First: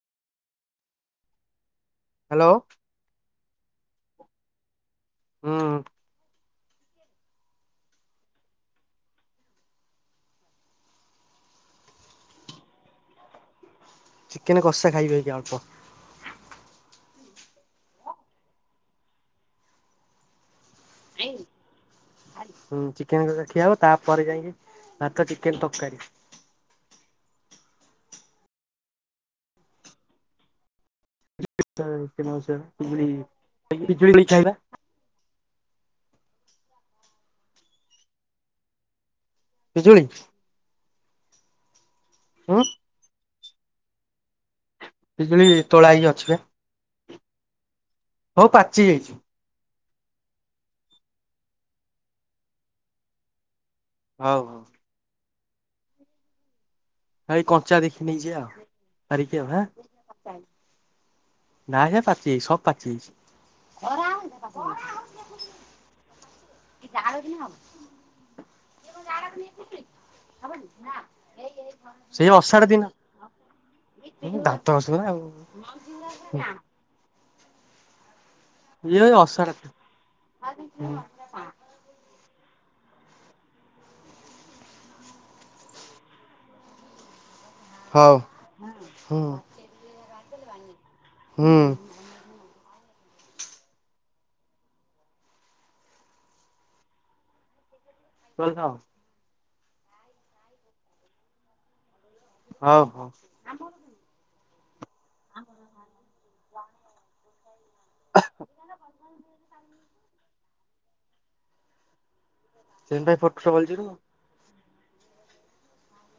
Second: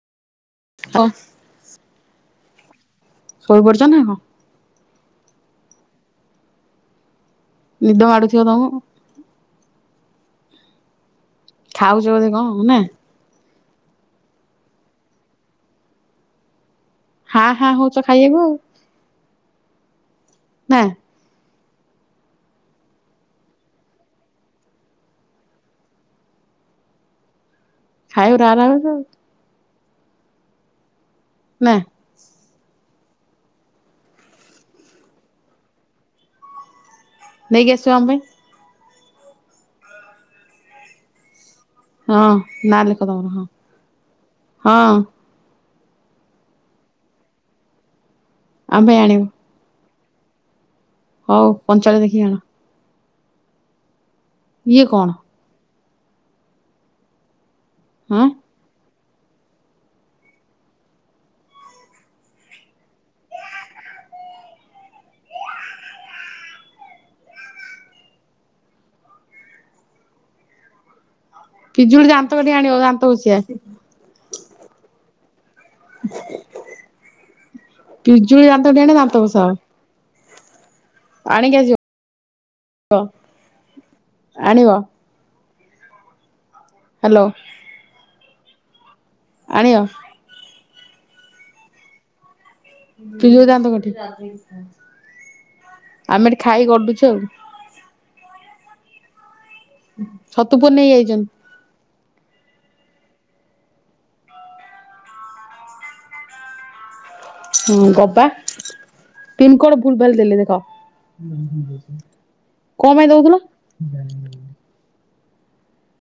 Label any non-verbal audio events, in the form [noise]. କ ହାଲୋ। ଶୋଇପଡିଚ ନା କଂ ହୁଁ। ନିଦ ମାଡୁଥିବ ତମୁକୁ ଖାଉଚ ବୋଧେ କଣ ନା। ଚିକେନ୍ କଷା ଖାଇବେ କି ଅଳ୍ପ। ହା ହା ହଉଚ ଖାଇବାକୁ ଆଉ। ନାଁ? ଆଇଁ ଉଁ ଚିକେନ ତରକାରୀ ଖିଆ ହବ ତାପରେ ଯାଇଁ କି ଭାତ ଚିକେନ ତରକାରୀ। ଖାଇବୁ ରା ରା ହଉଚୁ ଆଉ। ନା [unintelligible] ପିଜୁଳି ପିଜୁଳି ବି ଖାଇବା। ନେଇକି ଆସିବ ଆମ ପାଇଁ। ପିଜୁଳି? ହଁ ହୁଁ ନା ଲେଖ ତମର ହଁ ହଁ। ପିଜୁଳି ତୋଳା ହେଇ କି ଅଛି ପା। ହଉ ଆମ ପାଚି ପାଇଁ ଯାଇଛି। ଆଣିବ ହଉ ପଞ୍ଚାଳିଆ ଦେଖି ଆଣ। ହଉ ହଉ। ଏ କଣ? ଭାଇ କଞ୍ଚା ଦେଖି ହଁ ନେଇଯିବା ଆଉ ପାରିକି ଆଉ ହା? ନାଇଁ ହେ ପାଚି ଯାଇଛି ସବୁ ପାଚିଯାଇଚି [unintelligible] ଏଇ ଜାଳ ଦିନେ ହବ। [unintelligible] ପିଜୁଳି ଦାନ୍ତ କାଟିି ଆଣିବ ଦାନ୍ତ ଘଷିବା। ଉଁ ଦାନ୍ତ ଘଷିବ ନା ଆଉ [unintelligible] ପିଜୁଳି ଦାନ୍ତ କାଠି ଆଣିବ ଇଏ ଦାନ୍ତ ଘଷା ଅଷାଢ ହବ। [unintelligible] ଆଣିକି ଆସିବ ଆଣିବ। ହ୍ୟାଲୋ। ହଉ ହୁଁ। ଆଣିବ। ହୁଁ। ପିଜୁଳି ଦାନ୍ତ କାଠି, ଆମେ ଏଠି ଖାଇ ଗଡୁଛୁ ଆଉ। ରହି ଥାଅ। ଛତୁପୁର ନେଇ ଯାଇଛନ୍ତି। ହଉ ହଉ। ଆ [unintelligible] ହୁଁ ଦବା ପିନ୍ କୋଡ ଭୁଲ୍ ଭାଲ ଦେଲେ ଦେଖ। [unintelligible] କଣ ପାଇଁ ସେଥିପାଇଁ ଦଉଥିଲ ଫଟୋ ବୋଲିଛି ମୁଁ ଜାଣିନି।